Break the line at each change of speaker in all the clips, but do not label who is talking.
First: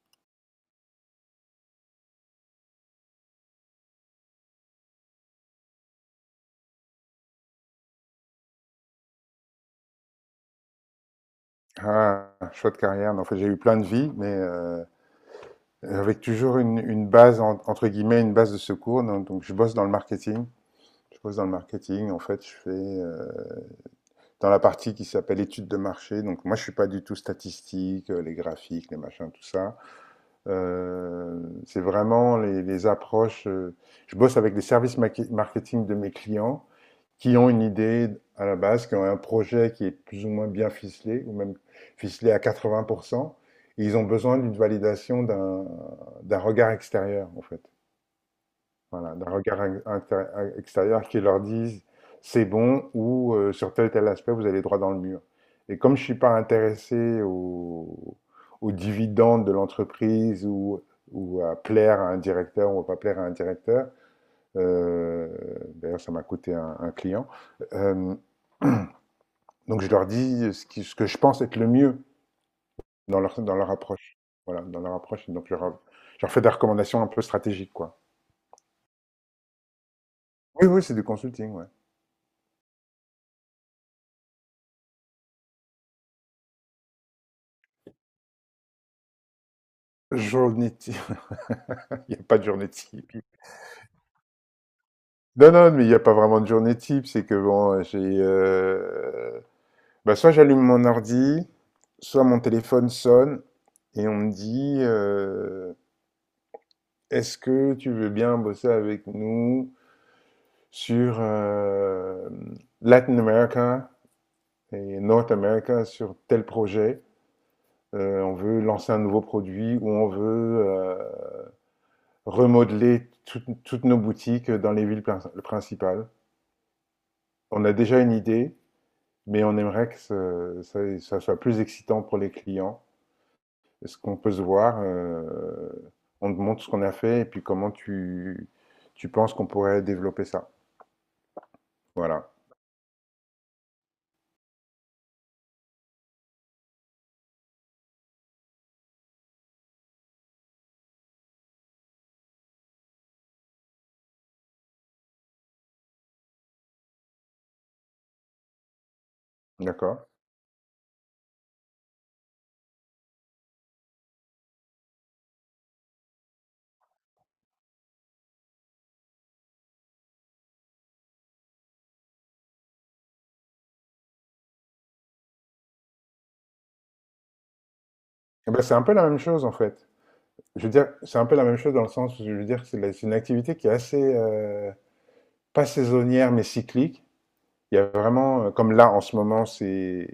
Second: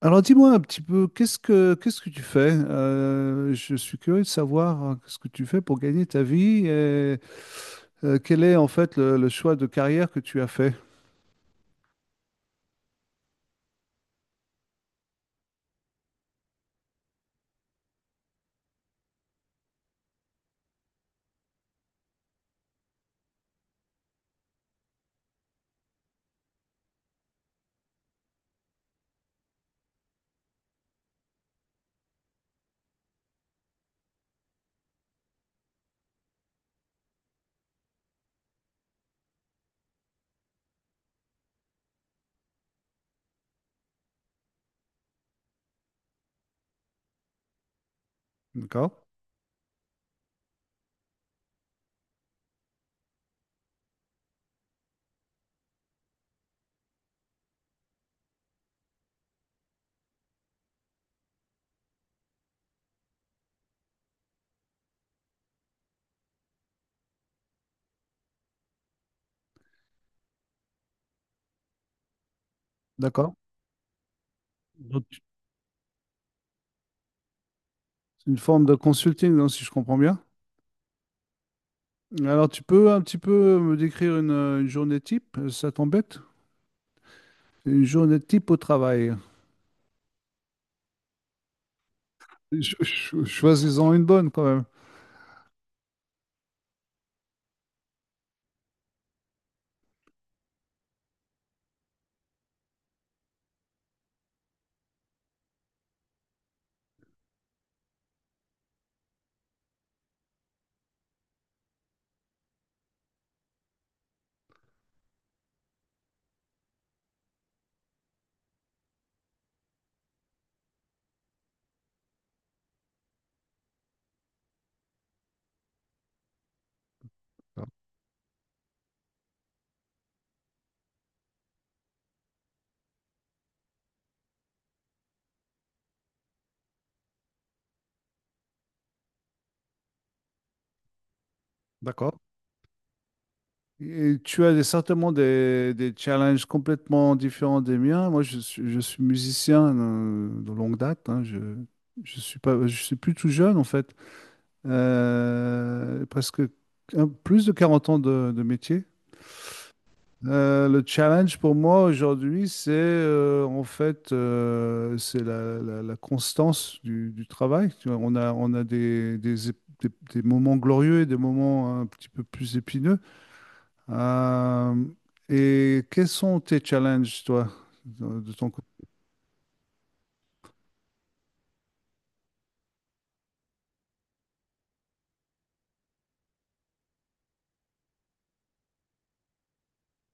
Alors dis-moi un petit peu, qu'est-ce que tu fais? Je suis curieux de savoir ce que tu fais pour gagner ta vie et quel est en fait le choix de carrière que tu as fait.
Ah, choix de carrière. Non, en fait, j'ai eu plein de vies, mais avec toujours une base, entre guillemets, une base de secours. Donc, je bosse dans le marketing. Je bosse dans le marketing. En fait, je fais dans la partie qui s'appelle études de marché. Donc, moi, je suis pas du tout statistique, les graphiques, les machins, tout ça. C'est vraiment les approches. Je bosse avec les services marketing de mes clients qui ont une idée à la base, qui ont un projet qui est plus ou moins bien ficelé, ou même ficelé à 80%. Et ils ont besoin d'une validation d'un regard extérieur, en fait.
D'accord?
Voilà, d'un regard inter- extérieur qui leur dise c'est bon ou sur tel aspect, vous allez droit dans le mur. Et comme je suis pas intéressé aux dividendes de l'entreprise ou à plaire à un directeur ou à pas plaire à un directeur, euh, d'ailleurs ça m'a coûté un client, euh, donc je leur dis ce que je pense être le mieux
D'accord.
dans leur approche. Voilà, dans leur
Donc,
approche. Je leur fais des recommandations un peu stratégiques, quoi.
c'est une forme de consulting, non, si je comprends bien.
Oui, oui, c'est du consulting, ouais.
Alors tu peux un petit peu me décrire une journée type, ça t'embête? Une journée type au travail.
Journée type. Il n'y a pas de journée type.
Choisis-en une bonne quand même.
Non, non, mais il n'y a pas vraiment de journée type. C'est que bon, j'ai. Bah, soit j'allume mon ordi, soit mon téléphone sonne et on me dit est-ce que tu veux bien bosser avec nous sur Latin America et North America sur tel projet. On veut lancer un nouveau produit ou on veut remodeler toutes nos boutiques dans les villes principales. On a déjà une idée, mais on aimerait que ça, ça soit plus excitant pour les clients. Est-ce qu'on peut se voir on te montre ce qu'on a fait et puis comment tu, tu penses qu'on pourrait développer ça.
D'accord.
Voilà,
Et certainement des challenges complètement différents des miens. Moi, je suis musicien de longue date, hein. Je suis pas, je suis plus tout jeune en fait. Presque plus de 40 ans de métier.
d'accord.
Le challenge pour moi aujourd'hui, c'est en fait c'est la constance du travail. Tu vois, on a des moments glorieux et des moments un petit peu plus épineux. Euh, et quels sont tes challenges, toi, de ton
Eh ben,
côté?
c'est un peu la même chose en fait. Je veux dire, c'est un peu la même chose dans le sens où je veux dire que c'est c'est une activité qui est assez pas saisonnière, mais cyclique. Il y a vraiment, comme là en ce moment,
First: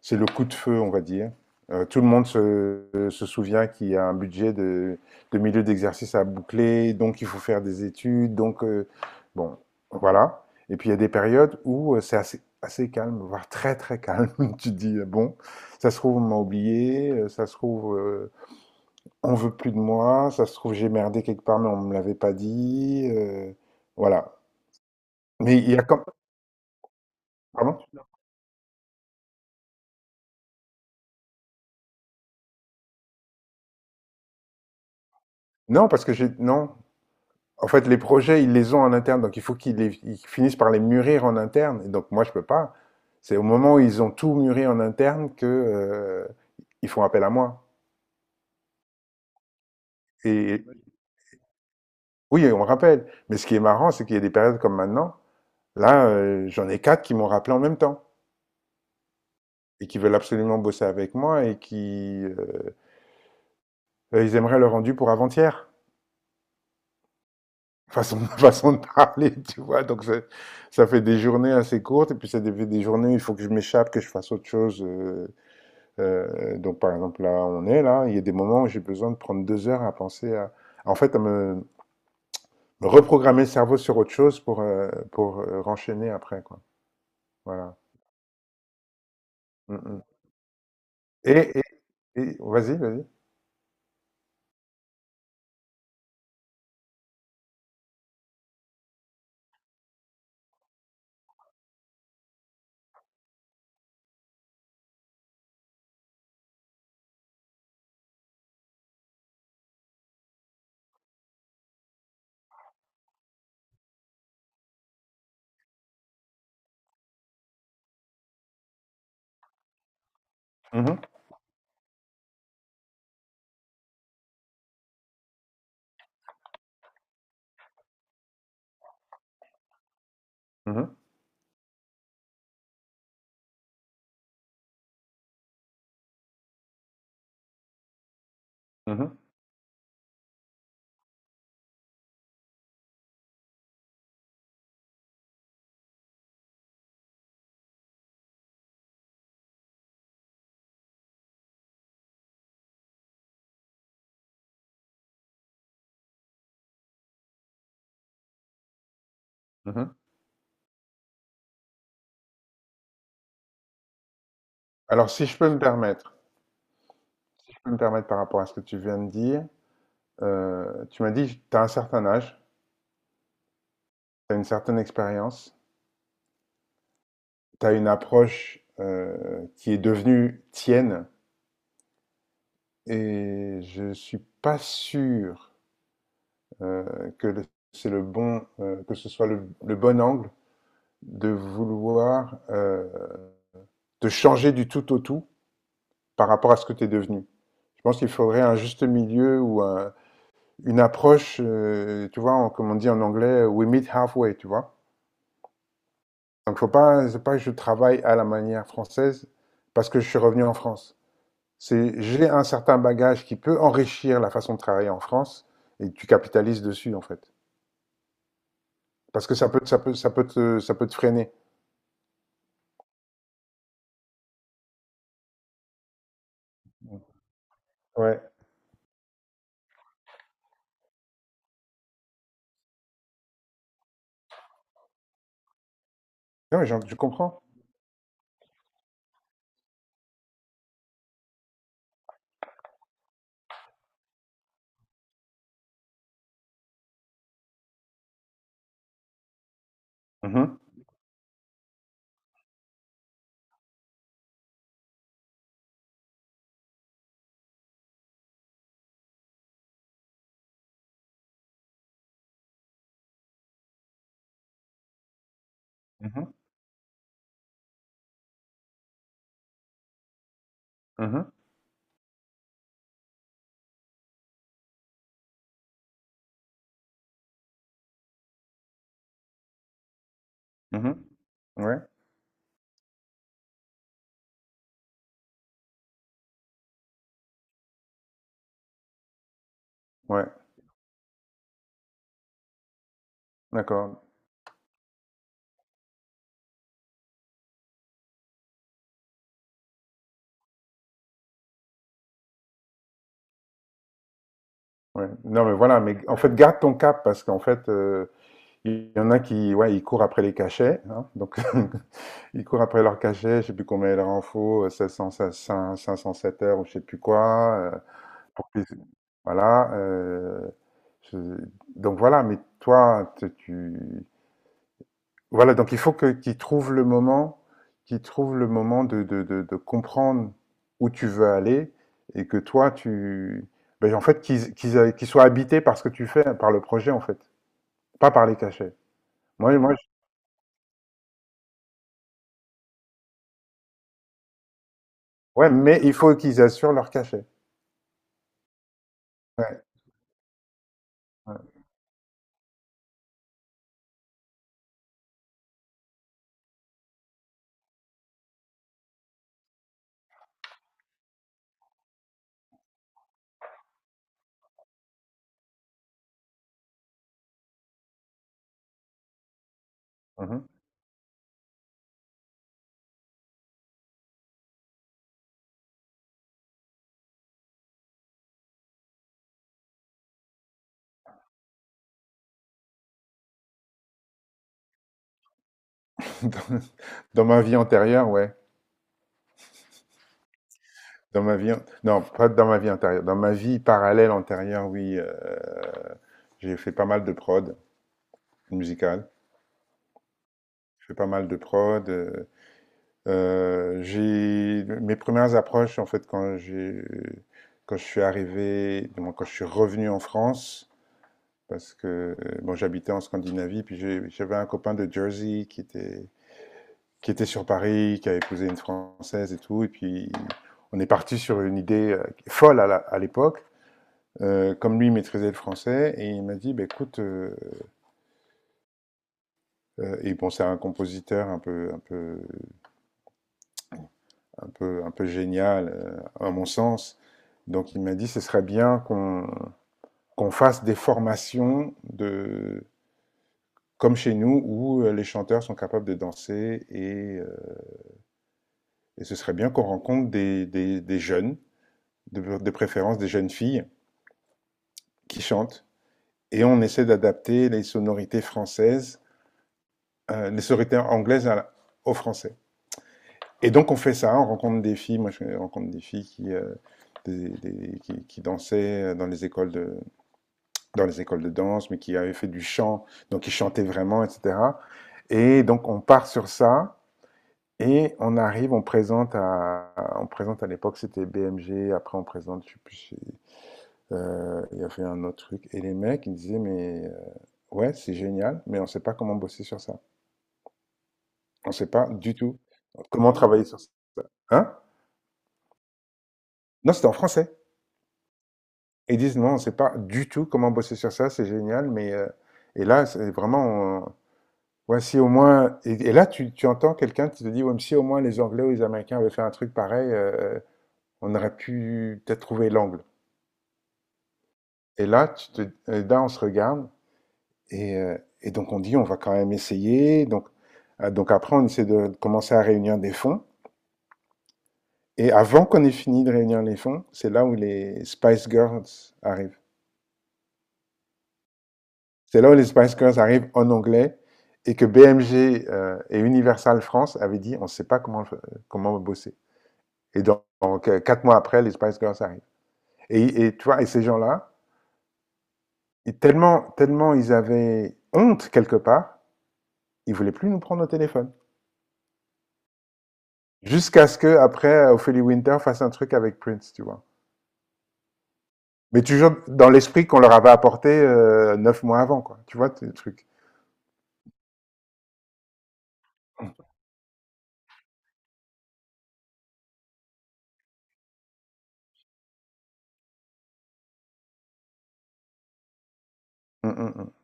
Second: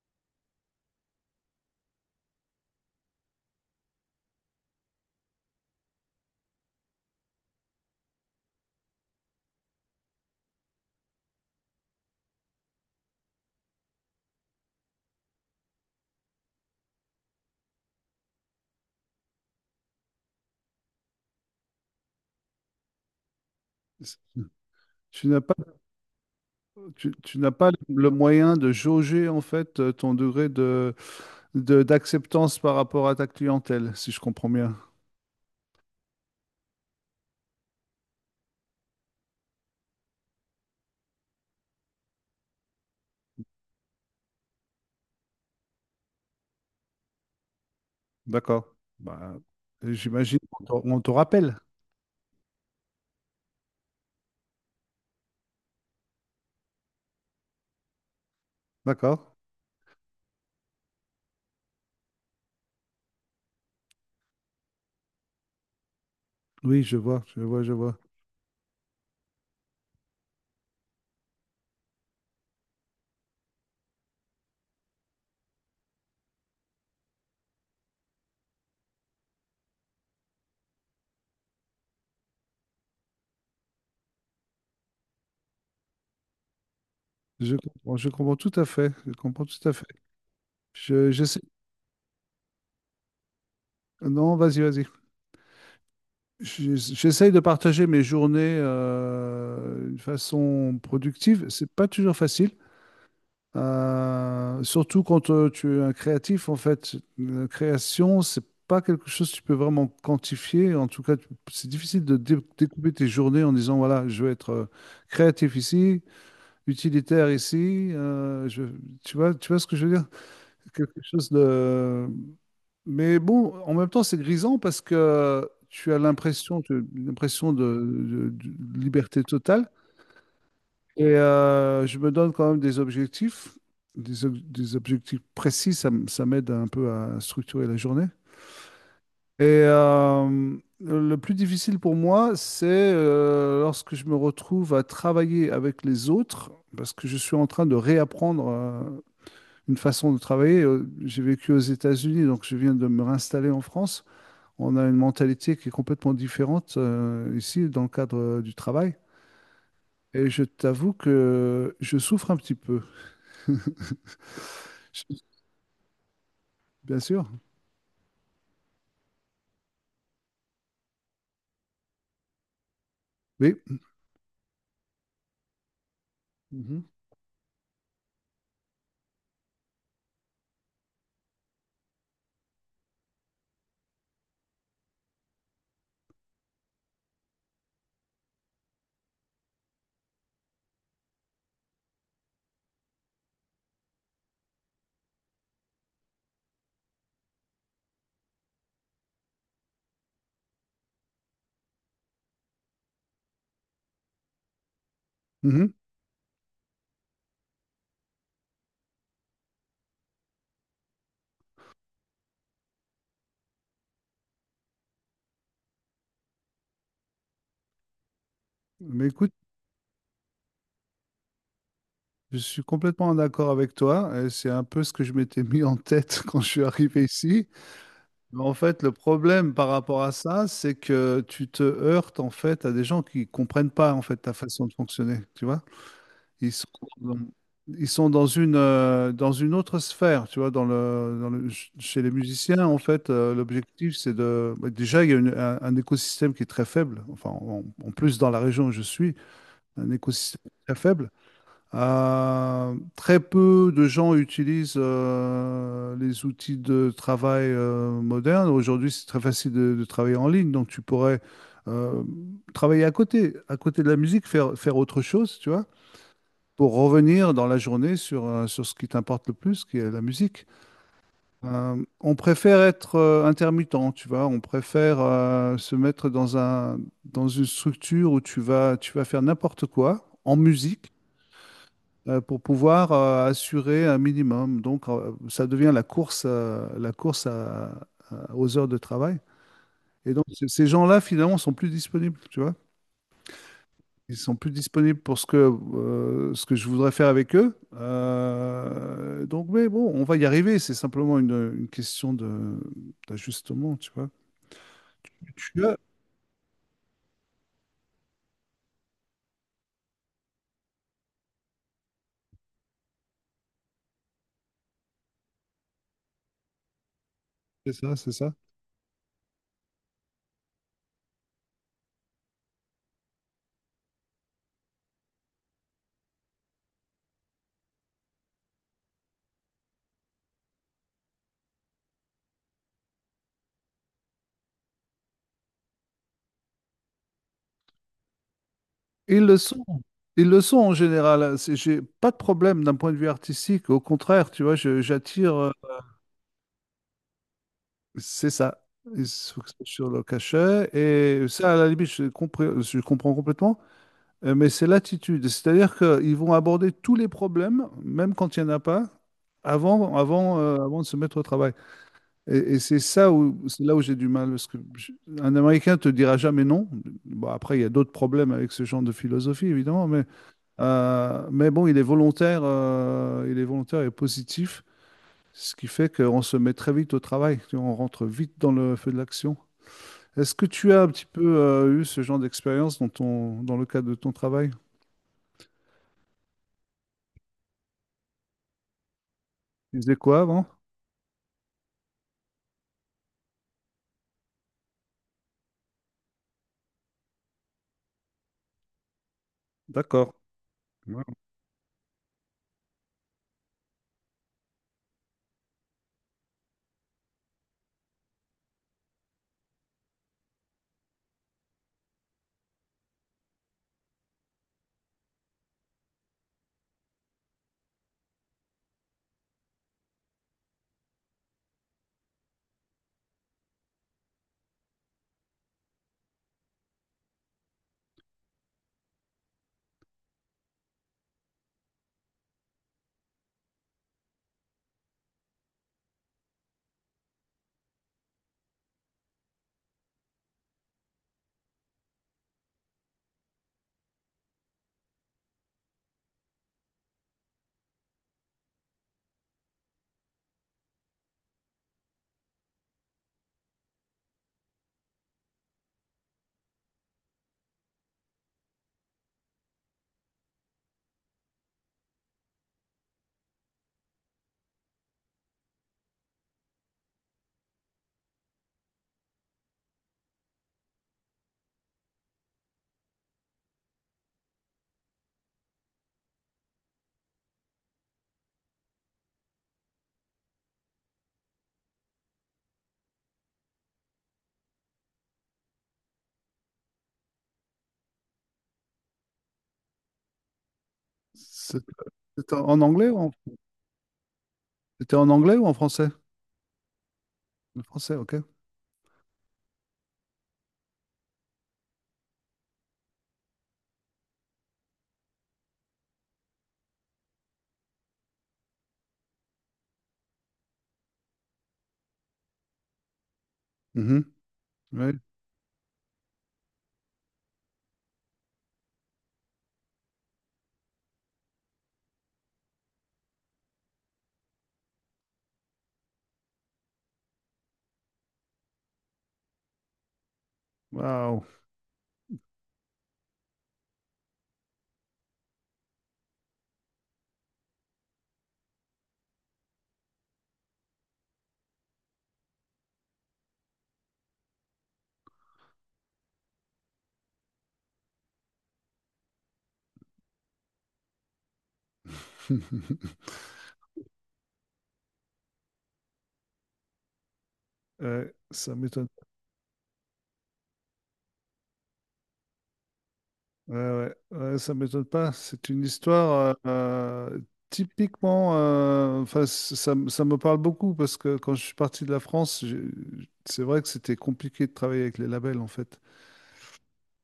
c'est le coup de feu, on va dire. Tout le monde se souvient qu'il y a un budget de milieu d'exercice à boucler, donc il faut faire des études, donc bon, voilà. Et puis il y a des périodes où c'est assez, assez calme, voire très très calme. Tu te dis, bon, ça se trouve, on m'a oublié, ça se trouve, on veut plus de moi, ça se trouve, j'ai merdé quelque part, mais on me l'avait pas dit. Voilà.
Tu n'as pas,
Mais il y a quand,
tu n'as pas
Pardon?
le moyen de jauger, en fait, ton degré de, d'acceptance par rapport à ta clientèle, si je comprends bien.
Non, parce que j'ai non. En fait, les projets, ils les ont en interne, donc il faut qu'ils ils finissent par les mûrir en interne. Et donc moi, je peux pas. C'est au moment où ils ont tout mûri en interne que ils font appel à moi.
D'accord. Bah, j'imagine qu'on
Et
on te rappelle.
oui, on me rappelle. Mais ce qui est marrant, c'est qu'il y a des périodes comme maintenant. Là, j'en ai 4 qui m'ont rappelé en même temps
D'accord.
et qui veulent absolument bosser avec moi et qui ils aimeraient le rendu pour avant-hier.
Oui, je vois, je vois, je vois.
Façon, façon de parler, tu vois. Donc, ça fait des journées assez courtes, et puis ça fait des journées où il faut que je m'échappe, que je fasse autre chose. Donc, par exemple, là, on est là, il y a des moments où j'ai besoin de prendre 2 heures à penser à, en fait, me reprogrammer le cerveau sur autre chose pour renchaîner après, quoi. Voilà.
Je comprends tout à fait. Je comprends tout à
Mm,
fait.
mm.
Je, j'essaie-
Et, et, vas-y, vas-y.
Non, vas-y, vas-y. J'essaye de partager mes journées d'une façon productive. C'est pas toujours facile, surtout quand tu es un créatif. En fait, la création, c'est pas quelque chose que tu peux vraiment quantifier. En tout cas, c'est difficile de découper tes journées en disant, voilà, je vais être créatif ici, utilitaire ici. Tu vois ce que je veux dire?
Mhm,
Quelque chose de. Mais bon, en même temps, c'est grisant parce que tu as l'impression de, de liberté totale.
mhm,
Et je me donne quand même des objectifs, des objectifs précis. Ça, ça m'aide un peu à structurer la journée.
mhm,
Et le plus difficile pour moi, c'est lorsque je me retrouve à travailler avec les autres, parce que je suis en train de réapprendre une façon de travailler. J'ai vécu aux États-Unis, donc je viens de me réinstaller en France. On a une mentalité qui est complètement différente ici dans le cadre du travail.
mhm.
Et je t'avoue que je souffre un petit peu.
Alors,
Je-
si je peux me permettre,
Bien sûr.
si je peux me permettre par rapport à ce que tu viens de dire, tu m'as dit, tu as un certain âge,
Oui.
tu as une certaine expérience.
Mhm.
Tu as une approche qui est devenue tienne et je suis pas sûr euh, que le- c'est le bon, que ce soit le bon angle de vouloir te changer du tout au tout par rapport à ce que tu es devenu. Je pense qu'il faudrait un juste milieu ou une approche, tu vois, comme on dit en anglais, we meet halfway, tu vois.
Mhm.
Donc faut pas, c'est pas que je travaille à la manière française parce que je suis revenu en France. C'est j'ai un certain bagage qui peut enrichir la façon de travailler en France et tu capitalises dessus en fait.
Mais
Parce
écoute,
que ça peut, ça peut, ça peut te freiner.
je suis complètement en accord avec toi. Et c'est un peu ce que je m'étais mis en tête quand je suis arrivé ici.
Ouais.
Mais en fait, le problème par rapport à ça, c'est que tu te heurtes en fait à des gens qui comprennent pas en fait ta façon de fonctionner. Tu vois? Ils
Non, mais
sont
je
dans,
comprends.
ils sont dans une autre sphère, tu vois, dans chez les musiciens, en fait, l'objectif, c'est de... Bah, déjà, il y a un écosystème qui est très faible, enfin, en, en plus, dans la région où je suis, un écosystème
Mhm,
très faible. Très peu de gens utilisent les outils de travail modernes. Aujourd'hui, c'est très facile de travailler en ligne, donc tu pourrais euh, travailler à côté de la musique, faire, faire autre chose, tu vois,
mhm,
pour revenir dans la journée sur, sur ce qui t'importe le plus, qui est la musique.
mhm,
On préfère être intermittent, tu vois, on préfère se mettre dans une structure où tu vas faire n'importe quoi en musique
mhm. Ouais,
pour pouvoir assurer un minimum. Donc, ça devient la course aux heures de travail. Et donc,
ouais,
ces gens-là, finalement, sont plus disponibles, tu vois.
d'accord.
Ils sont plus disponibles pour ce que je voudrais faire avec eux. Donc, mais bon, on va y arriver. C'est simplement une question de, d'ajustement, tu vois.
Ouais. Non, mais
Tu as-
voilà, mais en fait, garde ton cap parce qu'en fait, il y en a qui, ouais, ils courent après les cachets. Hein, donc, ils courent après leurs cachets, je sais plus combien il leur en faut, 700, cinq 500, 7 heures ou je sais plus quoi.
C'est ça, c'est ça.
Pour que- voilà. Je- donc voilà, mais toi, voilà. Donc il faut que qu'ils trouvent le moment, qu'ils trouvent le moment de comprendre où tu veux aller et que toi, tu, ben, en fait, qu'ils qu'ils soient habités par ce que tu fais, par le projet en fait, pas par les cachets.
Ils le
Moi,
sont.
moi,
Ils le sont en général. C'est- J'ai pas de problème d'un point de vue artistique. Au contraire, tu vois, j'attire.
ouais, mais il faut qu'ils assurent leur cachet.
C'est ça. Ils se focalisent
Ouais.
sur le cachet. Et ça,
Ouais,
à la limite, je comprends complètement. Mais c'est l'attitude. C'est-à-dire qu'ils vont aborder tous les problèmes, même quand il n'y en a pas, avant de se mettre au travail. Et c'est ça où, c'est là où j'ai du mal. Parce que un Américain te dira jamais non. Bon, après, il y a d'autres problèmes avec ce genre de philosophie, évidemment.
mhm.
Mais bon, il est volontaire et positif. Ce qui fait qu'on se met très vite au travail. Tu vois, on rentre vite dans le feu de l'action. Est-ce que tu as un petit peu eu ce genre d'expérience dans ton, dans le cadre de ton travail?
Dans, dans ma vie antérieure, ouais.
Tu faisais quoi avant?
Dans ma vie, non, pas dans ma vie antérieure. Dans ma vie parallèle antérieure, oui. J'ai fait pas mal de prod musicale.
D'accord.
J'ai fait
Ouais.
pas mal de prod. J'ai mes premières approches en fait quand je suis arrivé, du moins, quand je suis revenu en France, parce que bon, j'habitais en Scandinavie, puis j'avais un copain de Jersey qui était sur Paris, qui a épousé une Française et tout, et puis on est parti sur une idée folle à à l'époque. Comme lui maîtrisait le français, et il m'a dit, bah, écoute, et bon, c'est un compositeur un peu génial, à mon sens. Donc il m'a dit, ce serait bien qu'on fasse des formations de, comme chez nous, où les chanteurs sont capables de danser, et ce serait bien qu'on rencontre des jeunes, de préférence des jeunes filles, qui chantent. Et on essaie d'adapter les sonorités françaises, les sonorités anglaises à aux français. Et donc on fait ça, on rencontre des filles, moi je rencontre des filles qui... qui dansaient dans les écoles de, dans les écoles de danse, mais qui avait fait du chant, donc qui chantait vraiment, etc. Et donc on part sur ça et on arrive, on présente à l'époque c'était BMG, après on présente, je sais plus, si, il y avait un autre truc. Et les mecs ils disaient mais ouais c'est génial, mais on sait pas comment bosser sur ça. On
C'est-
sait pas du
C'était
tout
en anglais ou en,
comment travailler sur ça. Hein?
c'était en anglais ou en français?
Non c'était en français.
Le français, ok.
Ils disent non on sait pas du tout comment bosser sur ça, c'est génial, mais et là c'est vraiment ouais, si au moins. Et là, tu entends quelqu'un qui te dit, ouais, mais si au moins les Anglais ou les Américains avaient fait un truc pareil, on aurait pu peut-être trouver l'angle.
Mhm.
Et
Ouais.
là, tu te, et là, on se regarde et, euh, et donc on dit, on va quand même essayer. Donc après, on essaie de commencer à réunir des fonds. Et avant qu'on ait fini de réunir les fonds, c'est là où les Spice Girls arrivent.
Waouh.
C'est là où les Spice Girls arrivent en anglais et que BMG et Universal France avaient dit, on ne sait pas comment, comment bosser. Et donc, 4 mois après, les Spice Girls arrivent. Et tu vois, et ces gens-là, tellement, tellement ils avaient honte quelque part, ils voulaient plus nous prendre au téléphone. Jusqu'à ce que après, Ophélie Winter fasse un truc avec Prince, tu vois.
Ouais, ça
Mais
m'étonne.
toujours dans l'esprit qu'on leur avait apporté 9 mois avant, quoi. Tu vois, ce truc.
Ouais, ouais. Ouais, ça m'étonne pas. C'est une histoire euh, typiquement. Euh, enfin, ça, ça me parle beaucoup parce que quand je suis parti de la France, j'ai- c'est vrai que c'était compliqué de travailler avec les labels en fait.
Hum, hum, hum.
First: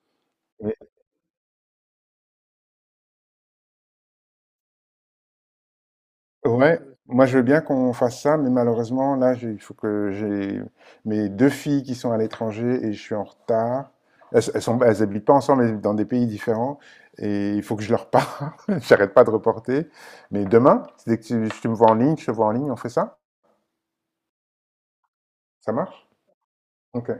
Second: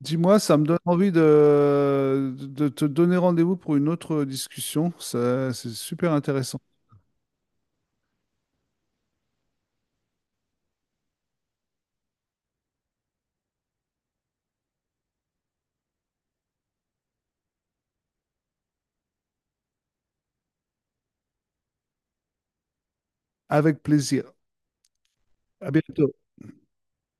Dis-moi, ça me donne envie de te donner rendez-vous pour une autre discussion. Ça- C'est super intéressant.
Ouais, moi je veux bien qu'on fasse ça, mais malheureusement, là, il faut que j'ai mes 2 filles qui sont à l'étranger et je suis en retard. Elles habitent pas ensemble, mais dans des pays différents. Et il faut que je leur parle. J'arrête pas de reporter. Mais demain, dès que tu me vois en ligne, je te vois en ligne, on fait ça?
Avec plaisir. À
Ça marche?
bientôt.
Ok.